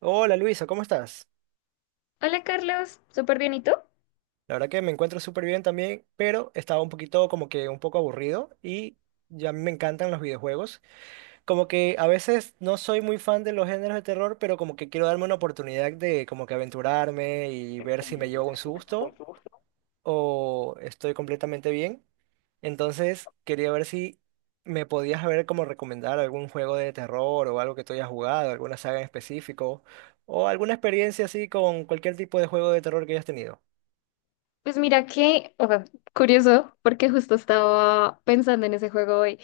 Hola Luisa, ¿cómo estás? Hola Carlos, súper bien, ¿y tú? La verdad que me encuentro súper bien también, pero estaba un poquito como que un poco aburrido y ya a mí me encantan los videojuegos. Como que a veces no soy muy fan de los géneros de terror, pero como que quiero darme una oportunidad de como que aventurarme y ver si me llevo un susto o estoy completamente bien. Entonces quería ver si me podías ver como recomendar algún juego de terror o algo que tú hayas jugado, alguna saga en específico o alguna experiencia así con cualquier tipo de juego de terror que hayas tenido. Pues mira que, o sea, curioso, porque justo estaba pensando en ese juego hoy.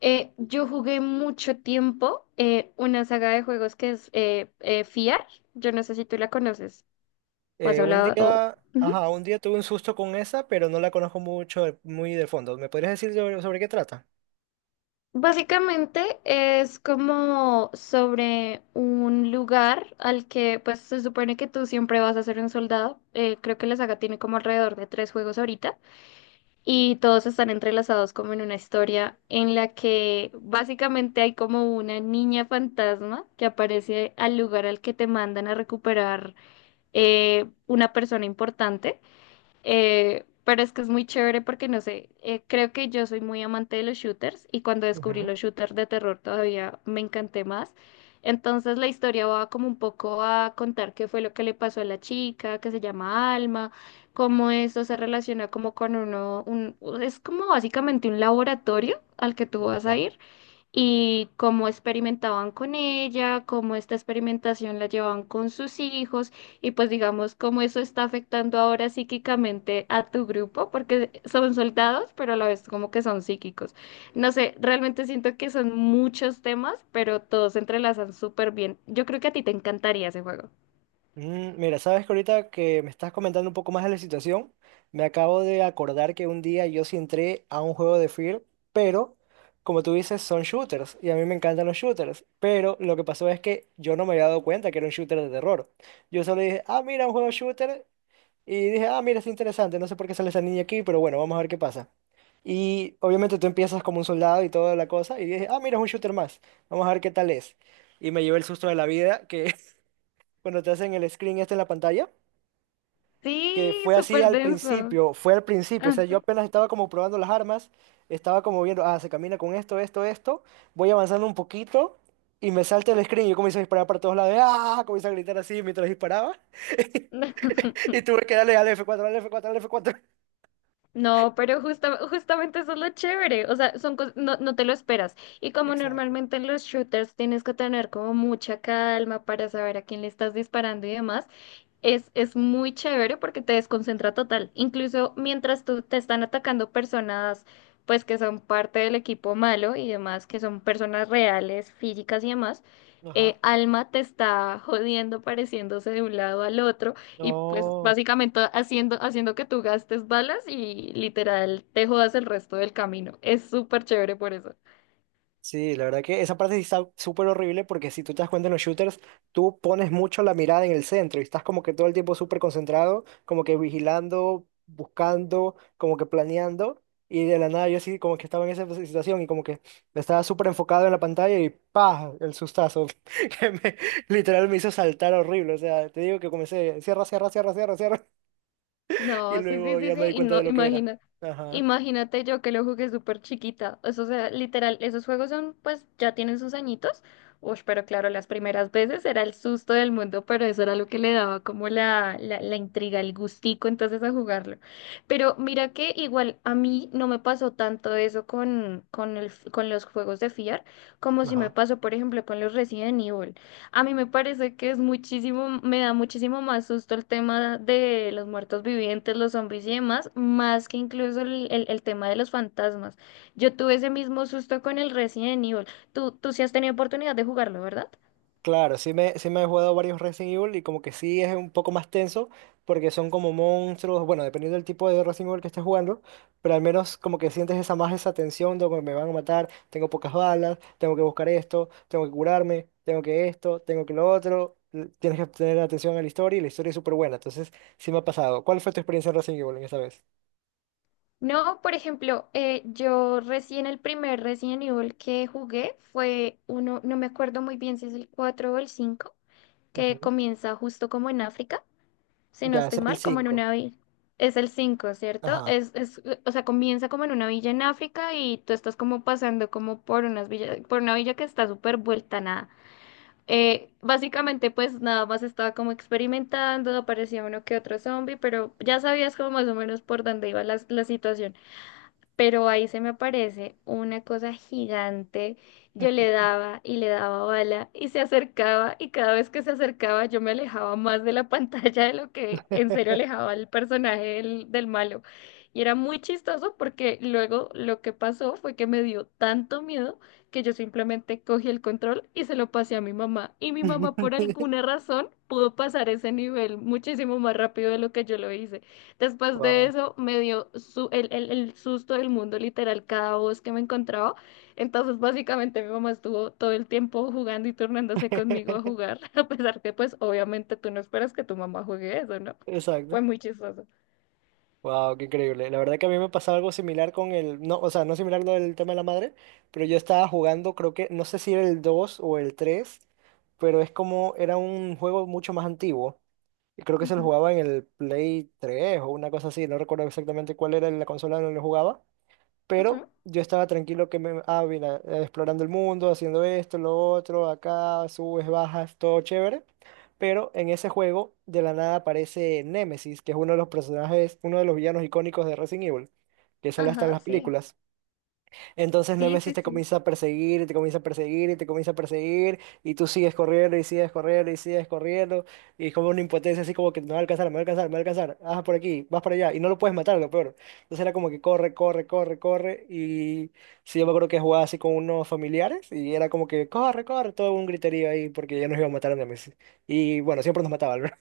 Yo jugué mucho tiempo una saga de juegos que es FIAR, yo no sé si tú la conoces o has Un hablado... o- día, Ujú. ajá, un día tuve un susto con esa, pero no la conozco mucho, de- muy de fondo. ¿Me podrías decir sobre qué trata? Básicamente es como sobre un lugar al que pues se supone que tú siempre vas a ser un soldado. Creo que la saga tiene como alrededor de tres juegos ahorita. Y todos están entrelazados como en una historia en la que básicamente hay como una niña fantasma que aparece al lugar al que te mandan a recuperar una persona importante. Pero es que es muy chévere porque no sé, creo que yo soy muy amante de los shooters y cuando descubrí Ujú. los shooters de terror todavía me encanté más. Entonces la historia va como un poco a contar qué fue lo que le pasó a la chica, que se llama Alma, cómo eso se relaciona como con un, es como básicamente un laboratorio al que tú vas a ir y cómo experimentaban con ella, cómo esta experimentación la llevaban con sus hijos y pues digamos cómo eso está afectando ahora psíquicamente a tu grupo, porque son soldados, pero a la vez como que son psíquicos. No sé, realmente siento que son muchos temas, pero todos se entrelazan súper bien. Yo creo que a ti te encantaría ese juego. Mira, sabes que ahorita que me estás comentando un poco más de la situación, me acabo de acordar que un día yo sí entré a un juego de Fear, pero como tú dices, son shooters y a mí me encantan los shooters, pero lo que pasó es que yo no me había dado cuenta que era un shooter de terror. Yo solo dije, ah, mira, un juego shooter y dije, ah, mira, es interesante, no sé por qué sale esa niña aquí, pero bueno, vamos a ver qué pasa. Y obviamente tú empiezas como un soldado y toda la cosa, y dije, ah, mira, es un shooter más, vamos a ver qué tal es. Y me llevé el susto de la vida, que cuando te hacen el screen este en la pantalla, que Sí, fue así súper al denso. principio, fue al principio, o sea, yo Ajá. apenas estaba como probando las armas, estaba como viendo, ah, se camina con esto, esto, esto, voy avanzando un poquito y me salta el screen y yo comienzo a disparar para todos lados, ah, comienzo a gritar así mientras disparaba y tuve que darle al F4, al F4, al f cuatro. No, pero justamente eso es lo chévere, o sea, son no, no te lo esperas. Y como Exacto. normalmente en los shooters tienes que tener como mucha calma para saber a quién le estás disparando y demás, es muy chévere porque te desconcentra total. Incluso mientras tú te están atacando personas, pues que son parte del equipo malo y demás, que son personas reales, físicas y demás, Ajá. Alma te está jodiendo, pareciéndose de un lado al otro y pues No. básicamente haciendo que tú gastes balas y literal te jodas el resto del camino. Es súper chévere por eso. Sí, la verdad que esa parte sí está súper horrible porque si tú te das cuenta en los shooters, tú pones mucho la mirada en el centro y estás como que todo el tiempo súper concentrado, como que vigilando, buscando, como que planeando. Y de la nada yo sí como que estaba en esa situación y como que estaba súper enfocado en la pantalla y ¡pah! El sustazo que me, literal me hizo saltar horrible. O sea, te digo que comencé, cierra, cierra, cierra, cierra, cierra. Y No, sí, sí, luego sí, ya sí, me di y cuenta de no, lo que era. imagina, Ajá. imagínate yo que lo jugué súper chiquita, eso, o sea, literal, esos juegos son, pues, ya tienen sus añitos, uy, pero claro, las primeras veces era el susto del mundo, pero eso era lo que le daba como la intriga, el gustico, entonces, a jugarlo, pero mira que igual a mí no me pasó tanto eso con los juegos de FIAR, como si me Ajá. pasó, por ejemplo, con los Resident Evil, a mí me parece que es muchísimo, me da muchísimo más susto el tema de los muertos vivientes, los zombies y demás, más que incluso el tema de los fantasmas. Yo tuve ese mismo susto con el Resident Evil. Tú sí has tenido oportunidad de jugarlo, ¿verdad? Claro, sí me he jugado varios Resident Evil y como que sí es un poco más tenso porque son como monstruos, bueno, dependiendo del tipo de Resident Evil que estés jugando, pero al menos como que sientes esa más esa tensión de que me van a matar, tengo pocas balas, tengo que buscar esto, tengo que curarme, tengo que esto, tengo que lo otro, l- tienes que tener atención a la historia y la historia es súper buena, entonces sí me ha pasado. ¿Cuál fue tu experiencia en Resident Evil en esta vez? No, por ejemplo, yo recién el primer Resident Evil que jugué fue uno, no me acuerdo muy bien si es el 4 o el 5, que Ujú. comienza justo como en África. Si no Ya, estoy ese es el mal, como en cinco. una villa. Es el cinco, ¿cierto? Ajá. O sea, comienza como en una villa en África y tú estás como pasando como por unas villas, por una villa que está súper vuelta a nada. Básicamente, pues nada más estaba como experimentando, aparecía uno que otro zombie, pero ya sabías como más o menos por dónde iba la situación, pero ahí se me aparece una cosa gigante. Yo le daba y le daba bala y se acercaba y cada vez que se acercaba yo me alejaba más de la pantalla de lo que en serio alejaba al personaje del malo. Y era muy chistoso porque luego lo que pasó fue que me dio tanto miedo que yo simplemente cogí el control y se lo pasé a mi mamá. Y mi mamá por alguna razón pudo pasar ese nivel muchísimo más rápido de lo que yo lo hice. Después de Wow. eso me dio el susto del mundo, literal, cada voz que me encontraba. Entonces, básicamente, mi mamá estuvo todo el tiempo jugando y turnándose conmigo a jugar, a pesar que, pues, obviamente tú no esperas que tu mamá juegue eso, ¿no? Fue Exacto. muy chistoso. Wow, qué increíble. La verdad que a mí me pasaba algo similar con el, no, o sea, no similar lo del tema de la madre, pero yo estaba jugando, creo que, no sé si era el 2 o el 3, pero es como, era un juego mucho más antiguo. Y creo que se lo Ujú, jugaba en el Play 3 o una cosa así, no recuerdo exactamente cuál era la consola donde lo jugaba, ujú. pero yo estaba tranquilo que me, ah, mira, explorando el mundo, haciendo esto, lo otro, acá, subes, bajas, todo chévere. Pero en ese juego, de la nada aparece Nemesis, que es uno de los personajes, uno de los villanos icónicos de Resident Evil, que sale hasta en Ajá, las sí. películas. Entonces Sí, Nemesis sí, te sí. comienza a perseguir y te comienza a perseguir y te comienza a perseguir y tú sigues corriendo y sigues corriendo y sigues corriendo y es como una impotencia así como que me va a alcanzar, me va a alcanzar, me va a alcanzar, ah, por aquí, vas para allá y no lo puedes matar, lo peor. Entonces era como que corre, corre, corre, corre y sí, yo me acuerdo que jugaba así con unos familiares y era como que corre, corre, todo un griterío ahí porque ya nos iba a matar a Nemesis. Y bueno, siempre nos mataba, ¿verdad?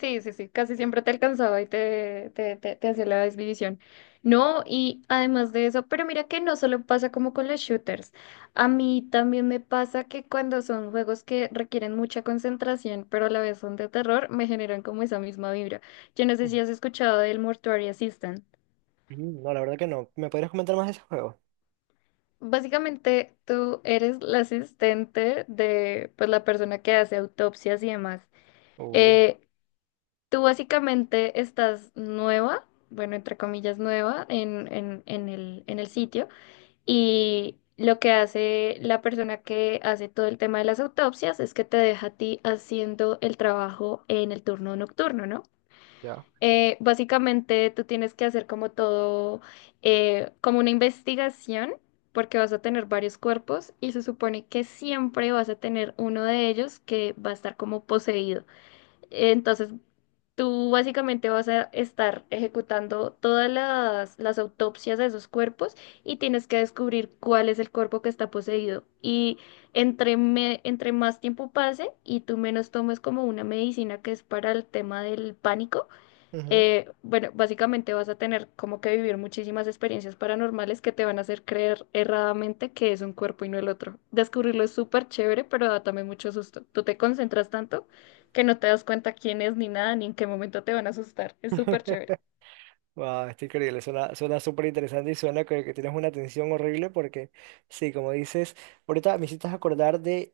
Sí, sí, sí, casi siempre te alcanzaba y te hacía la desvivisión. No, y además de eso, pero mira que no solo pasa como con los shooters. A mí también me pasa que cuando son juegos que requieren mucha concentración, pero a la vez son de terror, me generan como esa misma vibra. Yo no sé si has escuchado del Mortuary Assistant. Ujú, no, la verdad que no. ¿Me podrías comentar más de ese juego? Básicamente, tú eres la asistente de pues, la persona que hace autopsias y demás. Oh, Eh, Tú básicamente estás nueva, bueno, entre comillas nueva, en el sitio y lo que hace la persona que hace todo el tema de las autopsias es que te deja a ti haciendo el trabajo en el turno nocturno, ¿no? ya. Básicamente tú tienes que hacer como todo, como una investigación, porque vas a tener varios cuerpos y se supone que siempre vas a tener uno de ellos que va a estar como poseído. Entonces tú básicamente vas a estar ejecutando todas las autopsias de esos cuerpos y tienes que descubrir cuál es el cuerpo que está poseído. Y entre más tiempo pase y tú menos tomes como una medicina que es para el tema del pánico, Ujú. Bueno, básicamente vas a tener como que vivir muchísimas experiencias paranormales que te van a hacer creer erradamente que es un cuerpo y no el otro. Descubrirlo es súper chévere, pero da también mucho susto. Tú te concentras tanto que no te das cuenta quién es ni nada, ni en qué momento te van a asustar. Es súper chévere. Wow, está increíble, suena súper interesante y suena que tienes una tensión horrible porque, sí, como dices, ahorita me hiciste acordar de,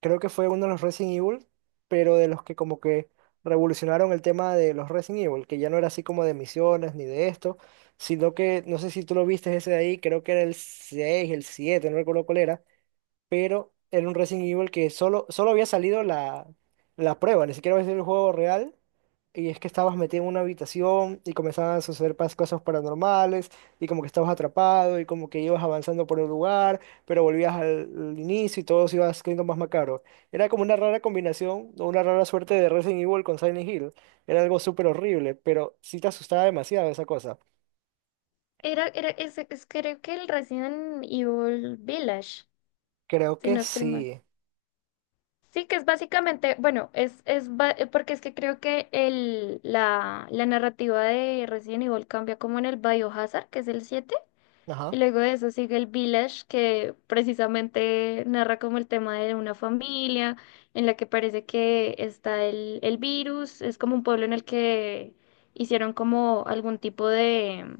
creo que fue uno de los Resident Evil, pero de los que como que revolucionaron el tema de los Resident Evil, que ya no era así como de misiones ni de esto, sino que, no sé si tú lo viste ese de ahí, creo que era el 6 el 7 no recuerdo cuál era, pero era un Resident Evil que solo había salido la prueba, ni siquiera había sido el juego real. Y es que estabas metido en una habitación y comenzaban a suceder pas- cosas paranormales y como que estabas atrapado y como que ibas avanzando por el lugar, pero volvías al inicio y todo se iba haciendo más macabro. Era como una rara combinación o una rara suerte de Resident Evil con Silent Hill. Era algo súper horrible, pero sí te asustaba demasiado esa cosa. Creo que el Resident Evil Village, Creo si que no estoy mal. sí. Sí, que es básicamente, bueno, porque es que creo que la narrativa de Resident Evil cambia como en el Biohazard, que es el siete. Y Ajá. luego de eso sigue el Village, que precisamente narra como el tema de una familia en la que parece que está el virus. Es como un pueblo en el que hicieron como algún tipo de...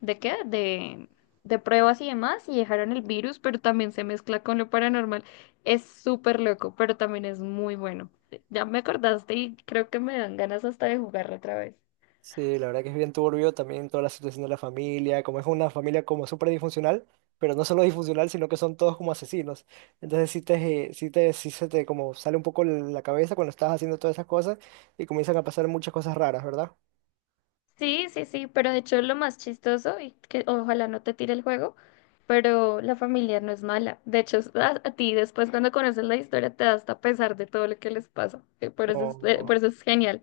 ¿De qué? De pruebas y demás y dejaron el virus, pero también se mezcla con lo paranormal. Es súper loco, pero también es muy bueno. Ya me acordaste y creo que me dan ganas hasta de jugarlo otra vez. Sí, la verdad que es bien turbio también toda la situación de la familia, como es una familia como súper disfuncional, pero no solo disfuncional, sino que son todos como asesinos. Entonces sí se te como sale un poco la cabeza cuando estás haciendo todas esas cosas y comienzan a pasar muchas cosas raras, ¿verdad? Sí, sí, sí, pero de hecho lo más chistoso, y que ojalá no te tire el juego, pero la familia no es mala. De hecho, a ti después cuando conoces la historia te da hasta pesar de todo lo que les pasa. No, no, Por eso es genial.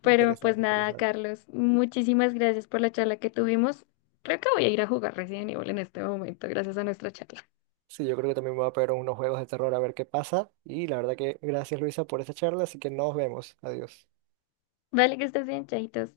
Pero pues interesante, nada, interesante. Carlos, muchísimas gracias por la charla que tuvimos. Creo que voy a ir a jugar Resident Evil en este momento, gracias a nuestra charla. Sí, yo creo que también me voy a pegar unos juegos de terror a ver qué pasa y la verdad que gracias Luisa por esta charla, así que nos vemos, adiós. Vale, que estés bien, chaitos.